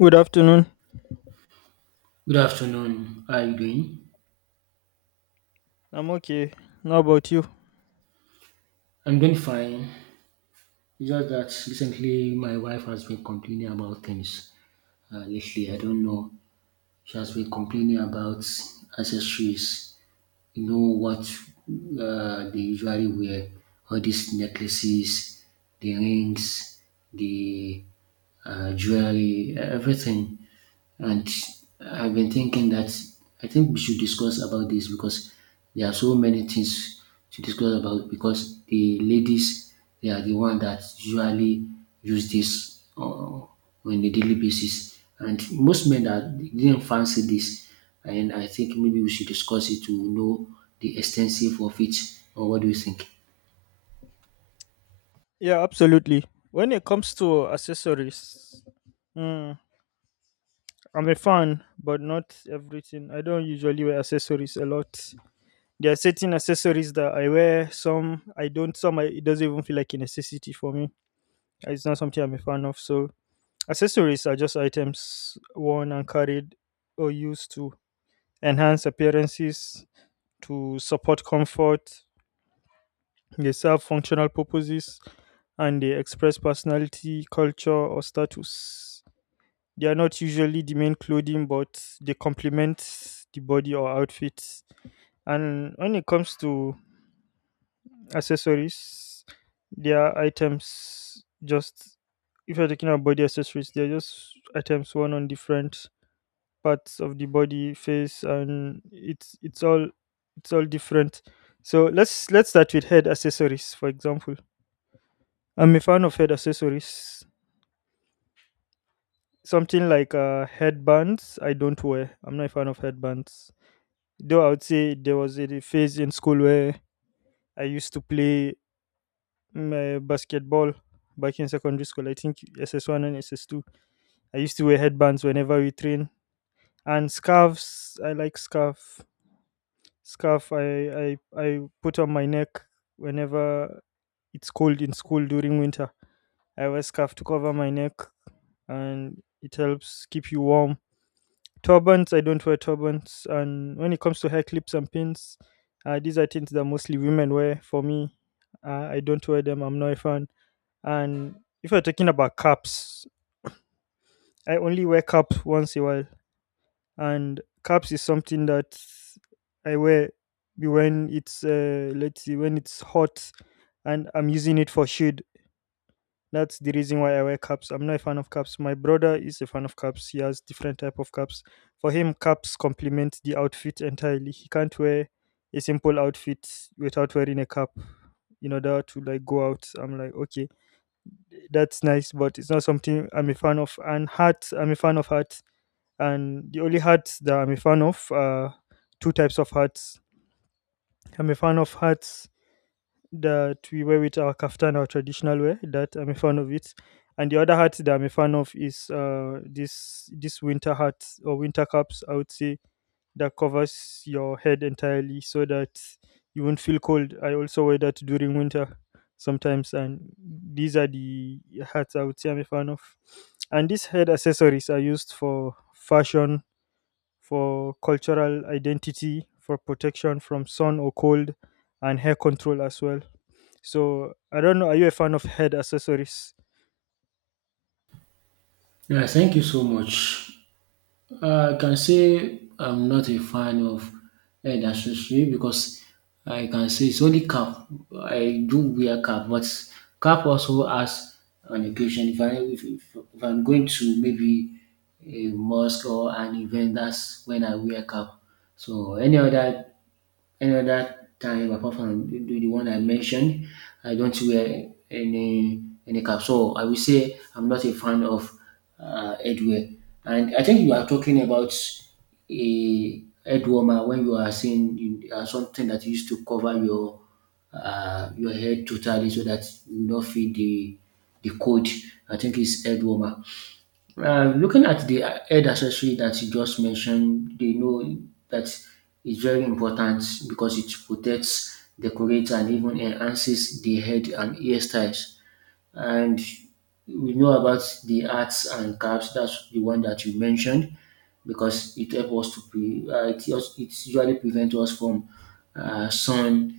Good afternoon. Good afternoon. How are you doing? I'm okay. How about you? I'm doing fine. It's just that recently my wife has been complaining about things lately. I don't know. She has been complaining about accessories. You know what they usually wear? All these necklaces, the rings, the jewelry, everything. And I've been thinking that I think we should discuss about this because there are so many things to discuss about because the ladies they are the one that usually use this on a daily basis, and most men that didn't fancy this, and I think maybe we should discuss it to know the extensive of it. Or what do you think? Yeah, absolutely. When it comes to accessories, mm, I'm a fan, but not everything. I don't usually wear accessories a lot. There are certain accessories that I wear. Some I don't. Some I, it doesn't even feel like a necessity for me. It's not something I'm a fan of. So accessories are just items worn and carried or used to enhance appearances, to support comfort. They serve functional purposes and they express personality, culture, or status. They are not usually the main clothing, but they complement the body or outfit. And when it comes to accessories, they are items just, if you're talking about body accessories, they're just items worn on different parts of the body face, and it's all different. So let's start with head accessories, for example. I'm a fan of head accessories, something like headbands. I don't wear, I'm not a fan of headbands, though I would say there was a phase in school where I used to play basketball back in secondary school. I think SS1 and SS2, I used to wear headbands whenever we train. And scarves, I like scarf I put on my neck whenever it's cold in school during winter. I wear scarf to cover my neck, and it helps keep you warm. Turbans, I don't wear turbans. And when it comes to hair clips and pins, these are things that mostly women wear. For me, I don't wear them. I'm not a fan. And if you're talking about caps, I only wear cap once a while. And caps is something that I wear when it's let's see, when it's hot and I'm using it for shade. That's the reason why I wear caps. I'm not a fan of caps. My brother is a fan of caps. He has different type of caps. For him, caps complement the outfit entirely. He can't wear a simple outfit without wearing a cap in order to like go out. I'm like, okay, that's nice, but it's not something I'm a fan of. And hats, I'm a fan of hats, and the only hats that I'm a fan of are two types of hats. I'm a fan of hats that we wear with our kaftan, our traditional wear. That I'm a fan of it, and the other hat that I'm a fan of is this winter hat or winter caps, I would say, that covers your head entirely so that you won't feel cold. I also wear that during winter sometimes, and these are the hats I would say I'm a fan of. And these head accessories are used for fashion, for cultural identity, for protection from sun or cold, and hair control as well. So I don't know. Are you a fan of head accessories? Yeah, thank you so much. I can say I'm not a fan of head accessory because I can say it's only cap. I do wear cap, but cap also has an occasion. If I'm going to maybe a mosque or an event, that's when I wear cap. So any other time apart from the one I mentioned, I don't wear any cap. So I will say I'm not a fan of headwear. And I think you are talking about a head warmer when you are saying you, something that used to cover your head totally so that you not feel the cold. I think it's head warmer. Looking at the head accessory that you just mentioned, they know that it's very important because it protects, decorates, and even enhances the head and hairstyles. And we know about the hats and caps. That's the one that you mentioned because it helps us to pre. It usually prevents us from sun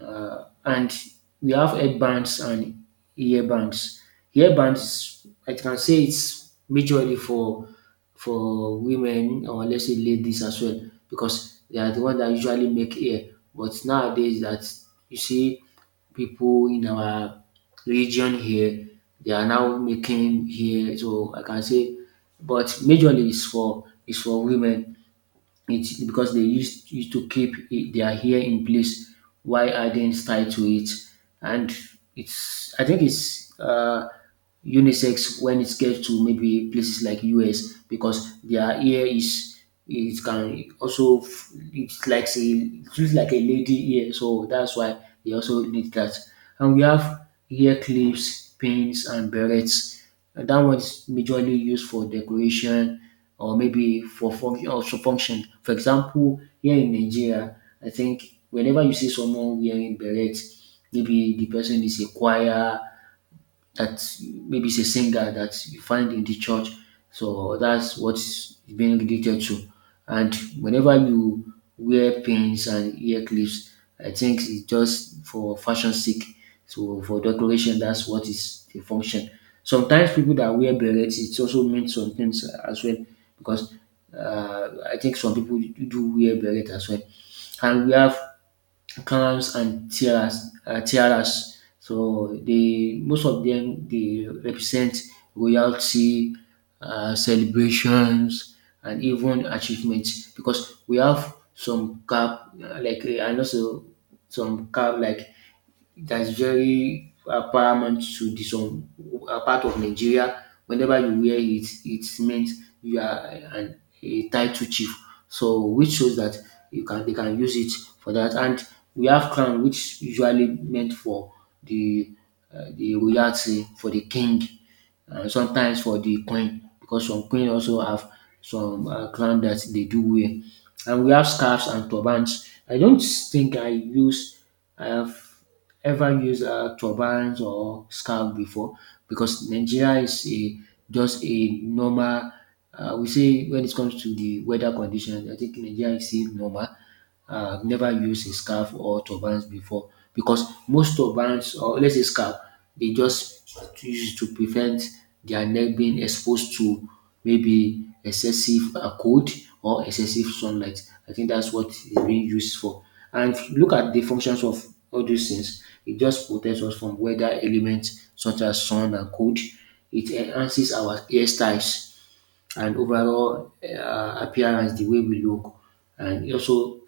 and we have headbands and earbands. Earbands, I can say it's majorly for women or let's say ladies as well because they are the one that usually make hair. But nowadays, that you see people in our region here, they are now making hair. So I can say, but majorly is for women it's because they used to keep it, their hair in place while adding style to it, and it's I think it's unisex when it gets to maybe places like US because their hair is it can also it's like say it looks like a lady hair, so that's why they also need that. And we have hair clips, pins, and berets. That one is majorly used for decoration or maybe for function also function. For example, here in Nigeria, I think whenever you see someone wearing beret, maybe the person is a choir that maybe is a singer that you find in the church. So that's what is being related to. And whenever you wear pins and ear clips, I think it's just for fashion sake. So for decoration, that's what is the function. Sometimes people that wear berets, it also means some things as well because I think some people do wear beret as well. And we have Canals and tiaras, tiaras. So they most of them they represent royalty, celebrations, and even achievements because we have some cap like and also some cap like that is very paramount to the some part of Nigeria. Whenever you wear it, it means you are a title chief. So which shows that you can they can use it for that. And we have crown, which usually meant for the the royalty for the king, and sometimes for the queen because some queen also have some crown that they do wear. And we have scarves and turbans. I don't think I have ever use turbans or scarf before because Nigeria is a just a normal. We say when it comes to the weather conditions, I think Nigeria is still normal. Never used a scarf or turbans before because most turbans or let's say scarf, they just use it to prevent their neck being exposed to maybe excessive cold or excessive sunlight. I think that's what it's being used for. And if you look at the functions of all these things, it just protects us from weather elements such as sun and cold. It enhances our hairstyles and overall appearance, the way we look, and also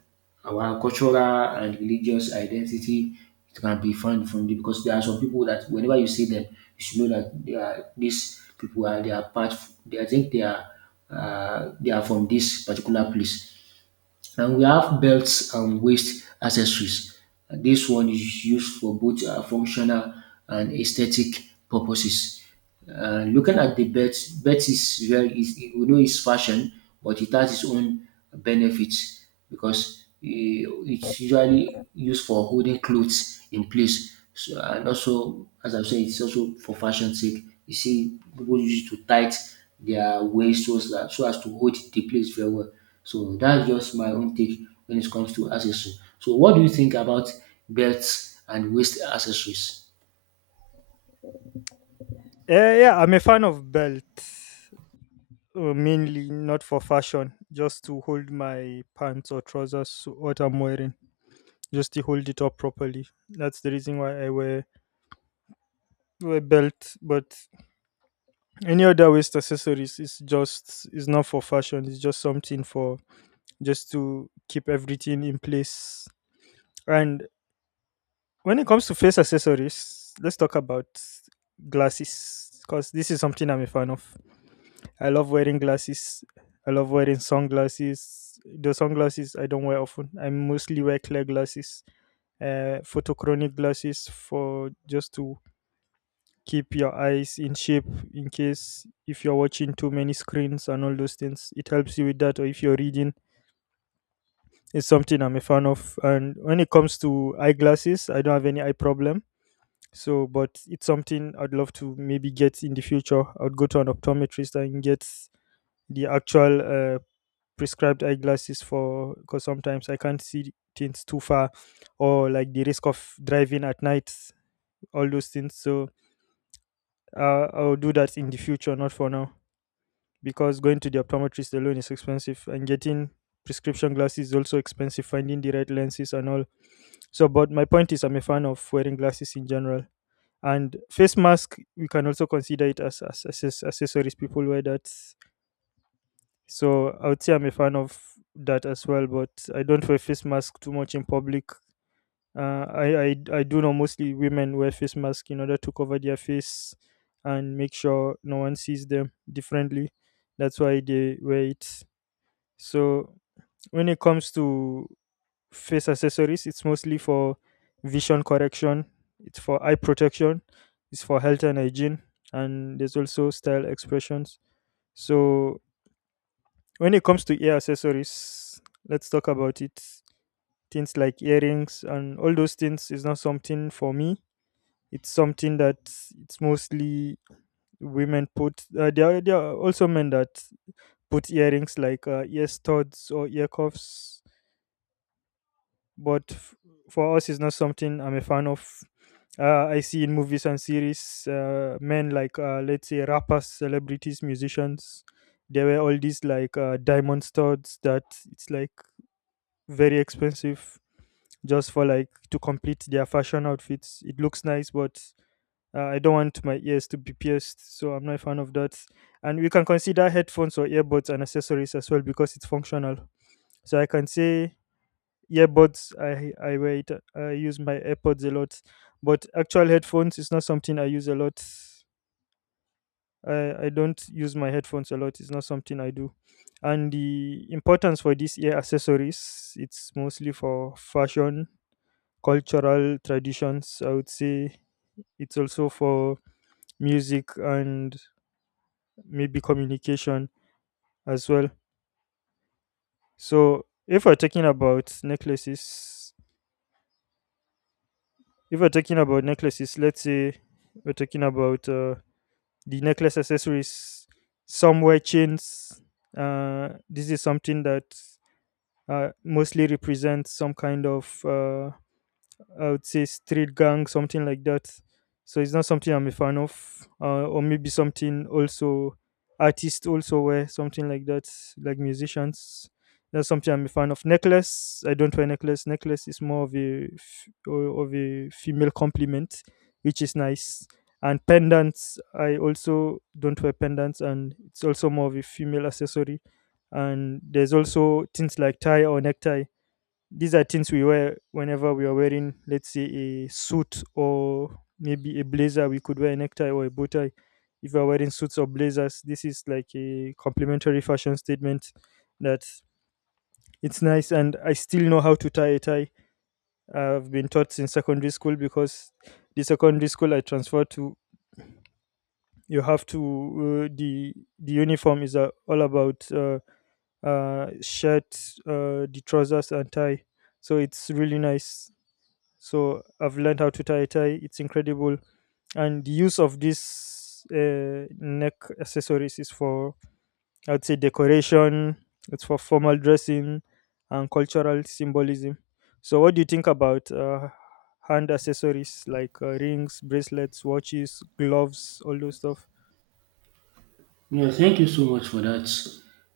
our cultural and religious identity. It can be found from it because there are some people that whenever you see them, you should know that they are these people are they are part. They, I think they are from this particular place and we have belts and waist accessories. And this one is used for both functional and aesthetic purposes. Looking at the belt, belt is we know it's fashion, but it has its own benefits because it's usually used for holding clothes in place. So, and also, as I have said, it's also for fashion sake. You see, people use it to tight their waist so as to hold the place very well. So that's just my own take when it comes to accessories. So what do you think about belts and waist accessories? Yeah, yeah. I'm a fan of belt, mainly not for fashion, just to hold my pants or trousers, what I'm wearing, just to hold it up properly. That's the reason why I wear belt. But any other waist accessories is just, is not for fashion. It's just something for, just to keep everything in place. And when it comes to face accessories, let's talk about glasses, because this is something I'm a fan of. I love wearing glasses. I love wearing sunglasses. The sunglasses I don't wear often. I mostly wear clear glasses, photochronic glasses, for just to keep your eyes in shape in case if you're watching too many screens and all those things. It helps you with that, or if you're reading, it's something I'm a fan of. And when it comes to eyeglasses, I don't have any eye problem. So, but it's something I'd love to maybe get in the future. I'd go to an optometrist and get the actual prescribed eyeglasses for, because sometimes I can't see things too far, or like the risk of driving at night, all those things. So, I'll do that in the future, not for now, because going to the optometrist alone is expensive, and getting prescription glasses is also expensive. Finding the right lenses and all. So, but my point is, I'm a fan of wearing glasses in general. And face mask, we can also consider it as, as accessories people wear that. So I would say I'm a fan of that as well, but I don't wear face mask too much in public. I do know mostly women wear face mask in order to cover their face and make sure no one sees them differently. That's why they wear it. So when it comes to face accessories, it's mostly for vision correction, it's for eye protection, it's for health and hygiene, and there's also style expressions. So, when it comes to ear accessories, let's talk about it. Things like earrings and all those things is not something for me. It's something that it's mostly women put. There are also men that put earrings like ear studs or ear cuffs, but for us, it's not something I'm a fan of. I see in movies and series, men like let's say rappers, celebrities, musicians, there were all these like diamond studs that it's like very expensive, just for like to complete their fashion outfits. It looks nice, but I don't want my ears to be pierced, so I'm not a fan of that. And we can consider headphones or earbuds and accessories as well, because it's functional. So I can say earbuds, I wear it. I use my airpods a lot, but actual headphones is not something I use a lot. I don't use my headphones a lot. It's not something I do. And the importance for these ear accessories, it's mostly for fashion, cultural traditions, I would say. It's also for music and maybe communication as well. So if we're talking about necklaces, if we're talking about necklaces, let's say we're talking about the necklace accessories. Some wear chains. This is something that mostly represents some kind of I would say street gang, something like that. So it's not something I'm a fan of, or maybe something also artists also wear something like that, like musicians. That's something I'm a fan of. Necklace, I don't wear necklace. Necklace is more of of a female compliment, which is nice. And pendants, I also don't wear pendants, and it's also more of a female accessory. And there's also things like tie or necktie. These are things we wear whenever we are wearing, let's say, a suit or maybe a blazer. We could wear a necktie or a bow tie if we are wearing suits or blazers. This is like a complimentary fashion statement that, it's nice. And I still know how to tie a tie. I've been taught since secondary school, because the secondary school I transferred to, you have to, the uniform is all about shirt, the trousers, and tie. So it's really nice. So I've learned how to tie a tie. It's incredible, and the use of this neck accessories is for, I'd say, decoration. It's for formal dressing and cultural symbolism. So what do you think about hand accessories like rings, bracelets, watches, gloves, all those stuff? Yeah, thank you so much for that.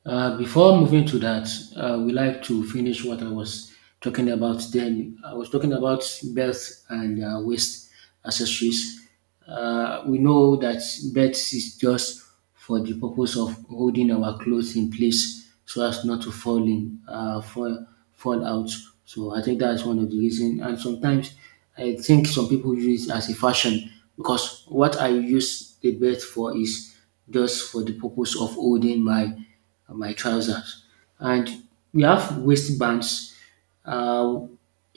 Before moving to that, we like to finish what I was talking about. Then I was talking about birth and waste accessories. We know that birth is just for the purpose of holding our clothes in place so as not to fall out. So I think that's one of the reasons. And sometimes I think some people use it as a fashion because what I use the belt for is just for the purpose of holding my trousers. And we have waistbands, uh,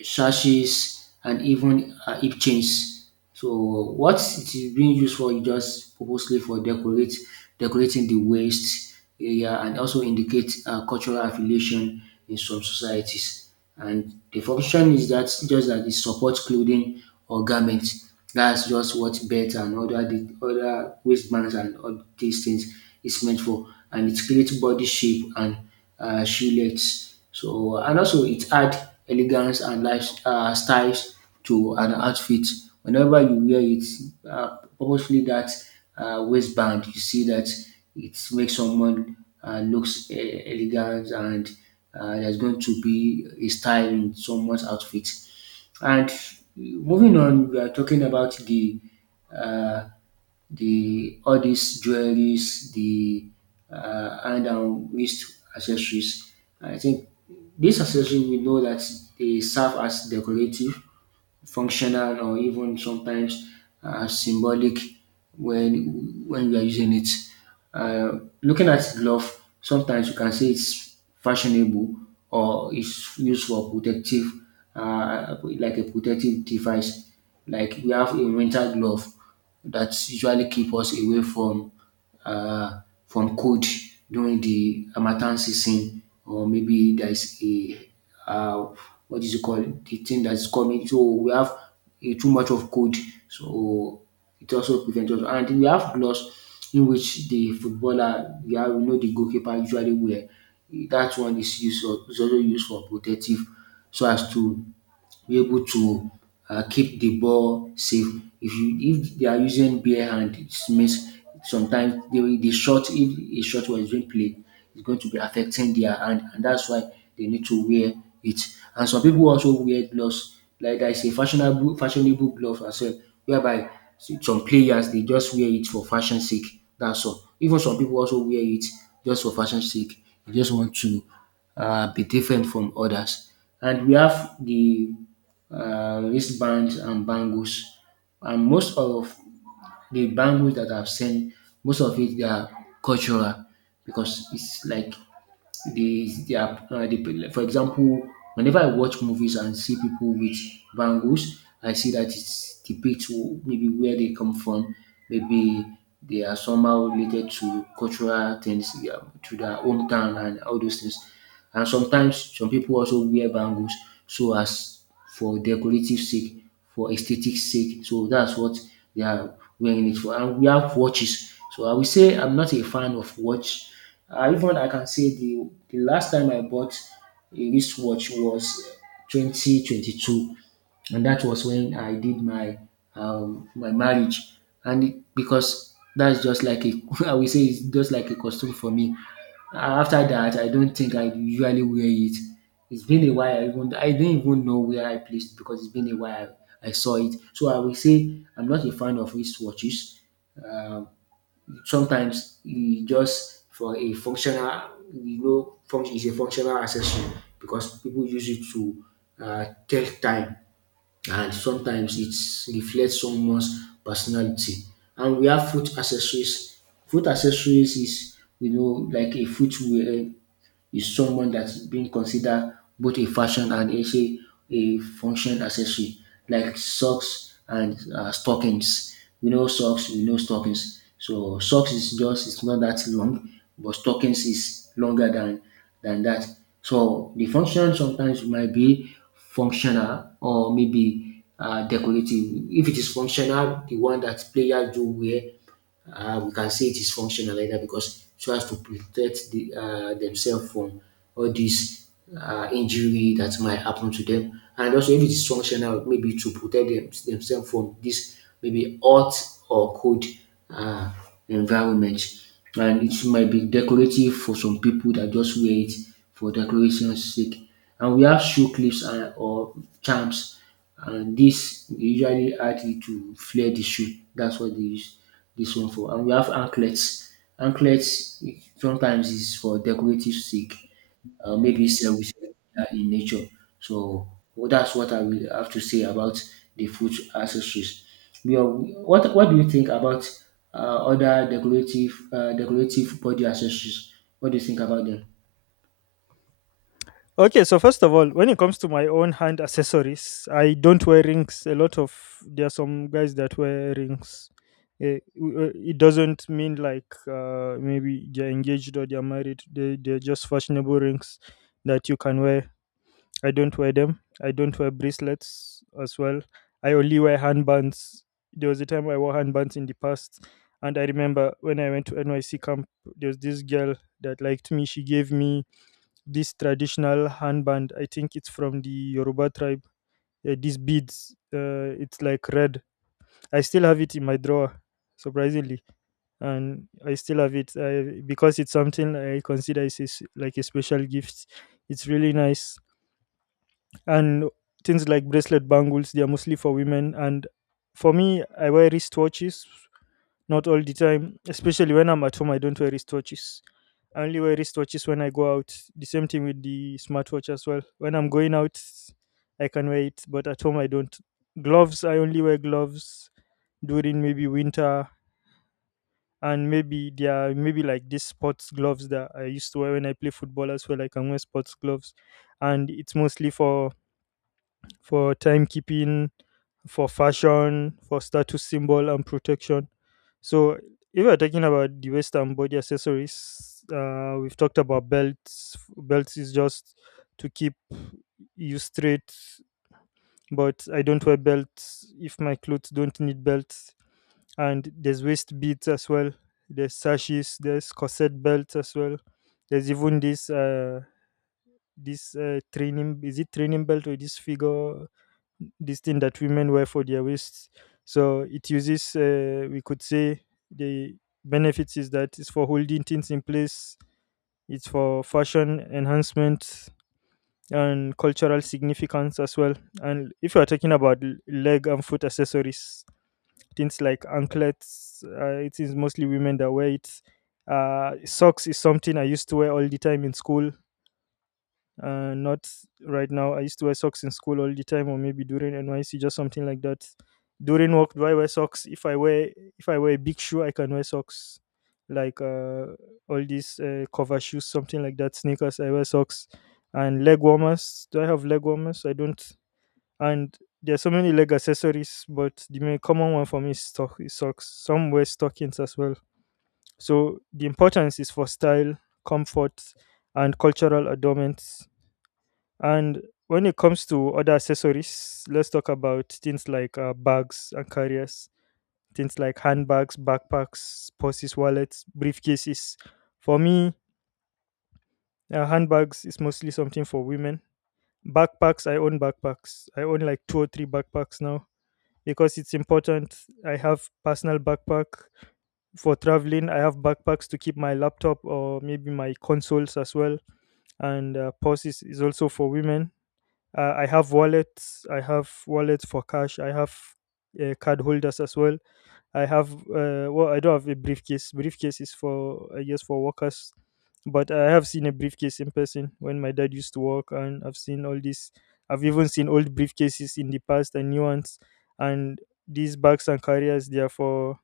sashes, and even hip chains. So what it is being used for is just purposely for decorate decorating the waist area and also indicate cultural affiliation in some societies and the function is that just that it supports clothing or garments. That's just what belt and other the other waistbands and all these things is meant for, and it creates body shape and shillets. So and also it adds elegance and life styles to an outfit. Whenever you wear it purposefully, that waistband, you see that it makes someone looks elegant and there's going to be a style in someone's outfit. And moving on, we are talking about the uh, all these jewelries, the hand and wrist accessories. I think these accessories we know that they serve as decorative functional or even sometimes symbolic when you are using it. Looking at glove, sometimes you can say it's fashionable or it's used for protective, like a protective device. Like we have a winter glove that usually keep us away uh, from cold during the Harmattan season or maybe there is a uh, what is it called the thing that is coming so we have a too much of cold so it also prevents us and we have gloves in which the footballer we have we know the goalkeeper usually wear that one is also used for protective so as to be able to keep the ball safe. If you if they are using bare hand, it means sometimes the shot if a shot was being played is going to be affecting their hand, and that's why they need to wear it. And some people also wear gloves. Like there is a fashionable glove as well, whereby some players they just wear it for fashion sake. That's all. Even some people also wear it just for fashion sake. They just want to be different from others. And we have the wristbands and bangles. And most of the bangles that I've seen, most of it they are cultural because it's like the they are the, for example, whenever I watch movies and see people with bangles, I see that it's depicts maybe where they come from, maybe they are somehow related to cultural things, yeah, to their hometown and all those things. And sometimes some people also wear bangles so as for decorative sake, for aesthetic sake. So that's what they are wearing it for. And we have watches. So I will say I'm not a fan of watch. Even I can say the last time I bought a wristwatch was 2022 and that was when I did my my marriage, and it, because that's just like a I will say it's just like a costume for me. After that, I don't think I usually wear it. It's been a while. I don't even know where I placed it because it's been a while I saw it. So I will say I'm not a fan of wristwatches. Sometimes e just for a functional, function is a functional accessory because people use it to tell time, and sometimes it reflects someone's personality. And we have food accessories. Food accessories is like a footwear is someone that's being considered both a fashion and also a function accessory, like socks and stockings. We know socks, we know stockings. So socks is just it's not that long, but stockings is longer than that. So the function sometimes might be functional or maybe decorative. If it is functional, the one that players do wear, we can say it is functional like that because so as to protect the, themselves from all these injury that might happen to them. And also, if it is functional, maybe to protect themselves from this maybe hot or cold uh, environment. And it might be decorative for some people that just wear it for decoration's sake. And we have shoe clips and, or charms, and this dey usually add it to flare the shoe. That's what dey use dis one for. And we have anklets. Anklet sometimes is for decorative sake. Maybe sef we sef in nature, so well, that's what I will have to say about the foot accessories. We are. What do you think about other decorative decorative body accessories? What do you think about them? Okay, so first of all, when it comes to my own hand accessories, I don't wear rings. A lot of There are some guys that wear rings. It doesn't mean like maybe they're engaged or they're married. They're just fashionable rings that you can wear. I don't wear them. I don't wear bracelets as well. I only wear handbands. There was a time I wore handbands in the past, and I remember when I went to NYC camp, there was this girl that liked me. She gave me this traditional handband. I think it's from the Yoruba tribe. These beads, it's like red. I still have it in my drawer, surprisingly, and I still have it, because it's something I consider is like a special gift. It's really nice, and things like bracelet bangles. They are mostly for women, and for me, I wear wristwatches not all the time, especially when I'm at home. I don't wear wristwatches. I only wear wristwatches when I go out. The same thing with the smartwatch as well. When I'm going out, I can wear it, but at home I don't. Gloves, I only wear gloves during maybe winter, and maybe there are maybe like these sports gloves that I used to wear when I play football as well. I can wear sports gloves, and it's mostly for timekeeping, for fashion, for status symbol, and protection. So, if we are talking about the waist and body accessories, we've talked about belts. Belts is just to keep you straight, but I don't wear belts if my clothes don't need belts. And there's waist beads as well. There's sashes. There's corset belts as well. There's even this training. Is it training belt or this figure? This thing that women wear for their waists. So it uses, we could say, the benefits is that it's for holding things in place, it's for fashion enhancement and cultural significance as well. And if you are talking about leg and foot accessories, things like anklets, it is mostly women that wear it. Socks is something I used to wear all the time in school, not right now. I used to wear socks in school all the time, or maybe during NYC, just something like that. During work, do I wear socks? If I wear a big shoe, I can wear socks, like all these cover shoes, something like that. Sneakers, I wear socks, and leg warmers. Do I have leg warmers? I don't. And there are so many leg accessories, but the main common one for me is, is socks. Some wear stockings as well. So the importance is for style, comfort, and cultural adornments. And when it comes to other accessories, let's talk about things like bags and carriers, things like handbags, backpacks, purses, wallets, briefcases. For me, handbags is mostly something for women. Backpacks. I own like two or three backpacks now because it's important. I have personal backpack for traveling. I have backpacks to keep my laptop or maybe my consoles as well. And purses is also for women. I have wallets. I have wallets for cash. I have card holders as well. I have I don't have a briefcase. Briefcase is for, I guess, for workers, but I have seen a briefcase in person when my dad used to work, and I've seen all this. I've even seen old briefcases in the past and new ones, and these bags and carriers. They are for,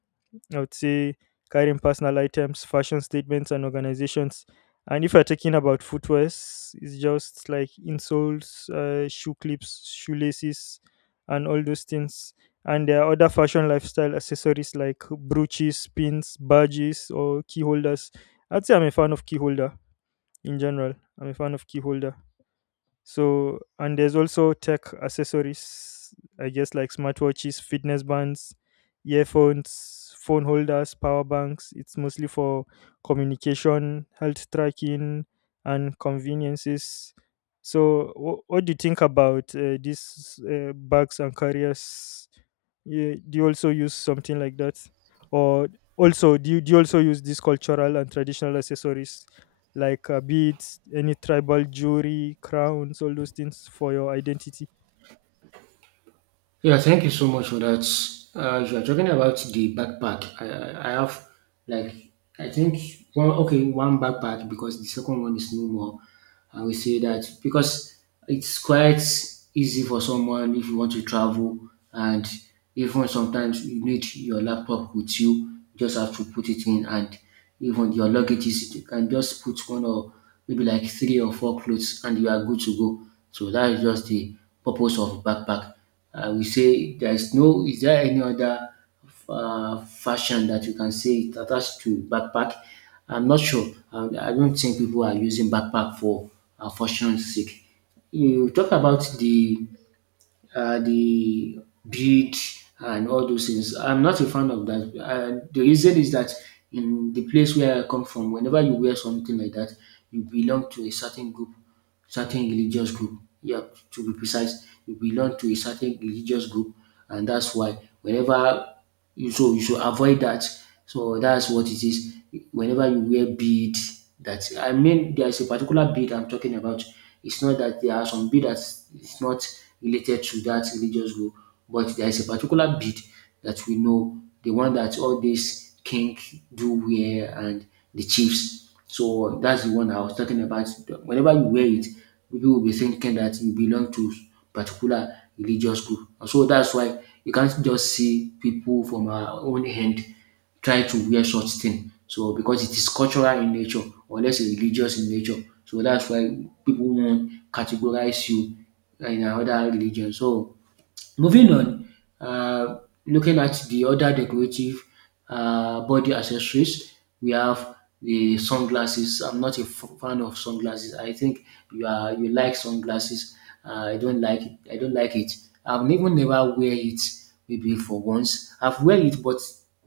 I would say, carrying personal items, fashion statements, and organizations. And if you're talking about footwears, it's just like insoles, shoe clips, shoelaces, and all those things. And there are other fashion lifestyle accessories like brooches, pins, badges, or key holders. I'd say I'm a fan of key holder in general. I'm a fan of key holder. So, and there's also tech accessories, I guess, like smartwatches, fitness bands, earphones, phone holders, power banks. It's mostly for communication, health tracking, and conveniences. So, what do you think about these bags and carriers? Yeah, do you also use something like that? Or also, do you also use these cultural and traditional accessories? Like beads, any tribal jewelry, crowns, all those things for your identity. Yeah, thank you so much for that. You are talking about the backpack. I have like, I think, one, okay, one backpack, because the second one is no more. I will say that because it's quite easy for someone if you want to travel, and even sometimes you need your laptop with you. You just have to put it in, and even your luggage is you can just put one or maybe like three or four clothes and you are good to go. So that is just the purpose of backpack. I will say there is no, is there any other fashion that you can say it attached to backpack? I'm not sure. I don't think people are using backpack for fashion's sake. You talk about the uh, the bead and all those things. I'm not a fan of that. The reason is that in the place where I come from, whenever you wear something like that, you belong to a certain group, certain religious group. Yeah, to be precise, you belong to a certain religious group, and that's why whenever you so you should avoid that. So that's what it is. Whenever you wear bead, that I mean, there's a particular bead I'm talking about. It's not that there are some bead that is not related to that religious group, but there is a particular bead that we know, the one that all these king do wear, and the chiefs. So that's the one I was talking about. Whenever you wear it, people will be thinking that you belong to particular religious group. And so that's why you can't just see people from our own hand try to wear such thing. So because it is cultural in nature, or let's say religious in nature. So that's why people won't categorize you in another religion. So moving on, uh, looking at the other decorative body accessories, we have the sunglasses. I'm not a fan of sunglasses. I think you are you like sunglasses. I don't like it. I don't like it. I've even never wear it maybe for once. I've wear it, but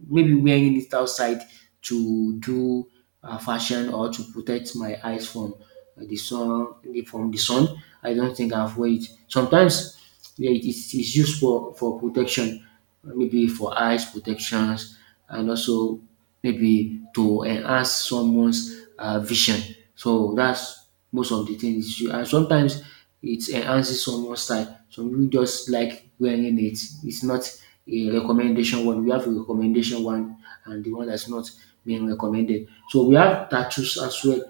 maybe wearing it outside to do fashion or to protect my eyes from the sun from the sun. I don't think I've wear it. Sometimes yeah, it is it's used for protection, maybe for eyes protections, and also maybe to enhance someone's vision. So that's most of the things. You, and sometimes it enhances someone's style. Some people just like wearing it. It's not a recommendation one. We have a recommendation one and the one that's not being recommended. So we have tattoos as well,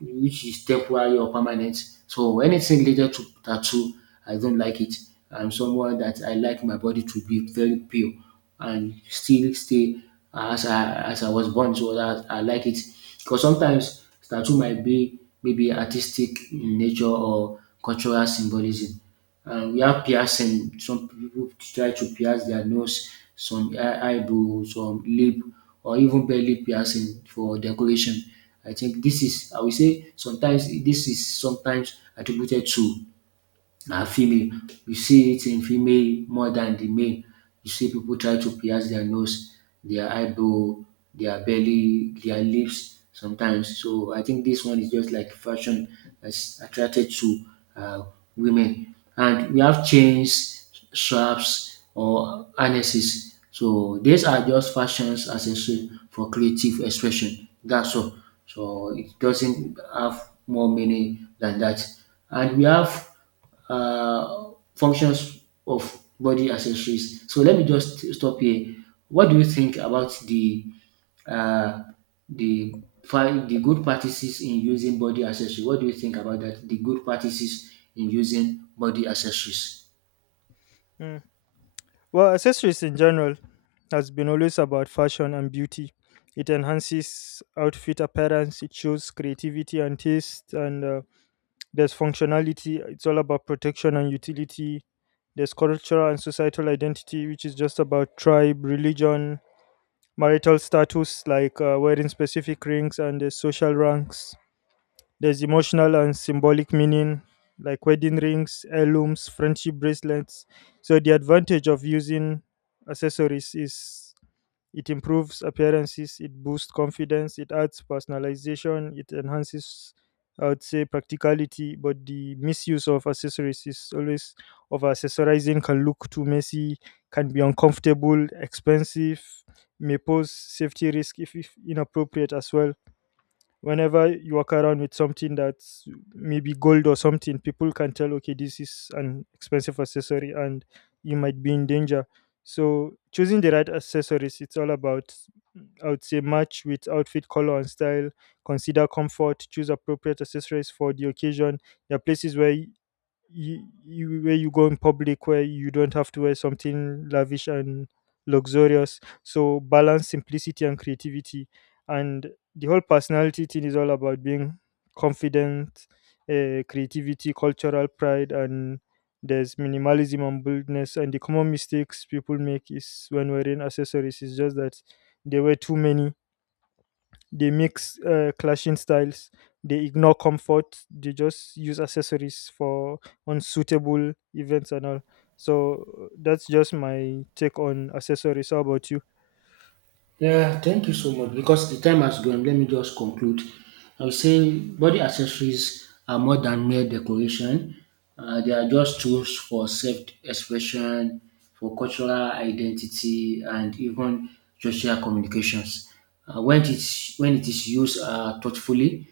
which is temporary or permanent. So anything related to tattoo, I don't like it. I'm someone that I like my body to be very pure and still stay as I was born. So that I like it because sometimes tattoo might be maybe artistic in nature or cultural symbolism. We have piercing. Some people try to pierce their nose, some eyebrow, some lip, or even belly piercing for decoration. I think this is, I will say, sometimes this is sometimes attributed to and female. You see it in female more than the male. You see people try to pierce their nose, their eyebrow, their belly, their lips sometimes. So I think this one is just like fashion that's attracted to uh, women. And we have chains, straps, or harnesses. So these are just fashions accessories for creative expression. That's all. So it doesn't have more meaning than that. And we have functions of body accessories. So let me just stop here. What do you think about the uh, the good practices in using body accessories? What do you think about that? The good practices in using body accessories. Mm. Well, accessories in general has been always about fashion and beauty. It enhances outfit appearance, it shows creativity and taste, and there's functionality, it's all about protection and utility. There's cultural and societal identity, which is just about tribe, religion, marital status, like wearing specific rings, and there's social ranks. There's emotional and symbolic meaning, like wedding rings, heirlooms, friendship bracelets. So, the advantage of using accessories is it improves appearances, it boosts confidence, it adds personalization, it enhances, I would say, practicality. But the misuse of accessories is always over accessorizing can look too messy, can be uncomfortable, expensive, may pose safety risk if inappropriate as well, whenever you walk around with something that's maybe gold or something. People can tell, okay, this is an expensive accessory and you might be in danger. So choosing the right accessories, it's all about, I would say, match with outfit color and style, consider comfort, choose appropriate accessories for the occasion. There are places where you, where you go in public, where you don't have to wear something lavish and luxurious, so balance simplicity and creativity. And the whole personality thing is all about being confident, creativity, cultural pride, and there's minimalism and boldness. And the common mistakes people make is when wearing accessories is just that they wear too many, they mix clashing styles. They ignore comfort. They just use accessories for unsuitable events and all. So that's just my take on accessories. How about you? Yeah, thank you so much. Because the time has gone, let me just conclude. I would say body accessories are more than mere decoration. They are just tools for self-expression, for cultural identity, and even social communications. When it is used thoughtfully,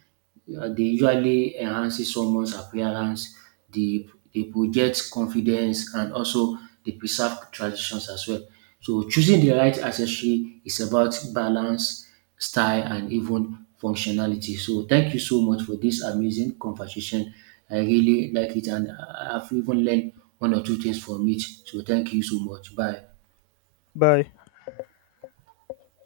they usually enhances someone's appearance, they, they project confidence, and also they preserve traditions as well. So choosing the right accessory is about balance, style, and even functionality. So thank you so much for this amazing conversation. I really like it, and I've even learned one or two things from it. So thank you so much. Bye. Bye.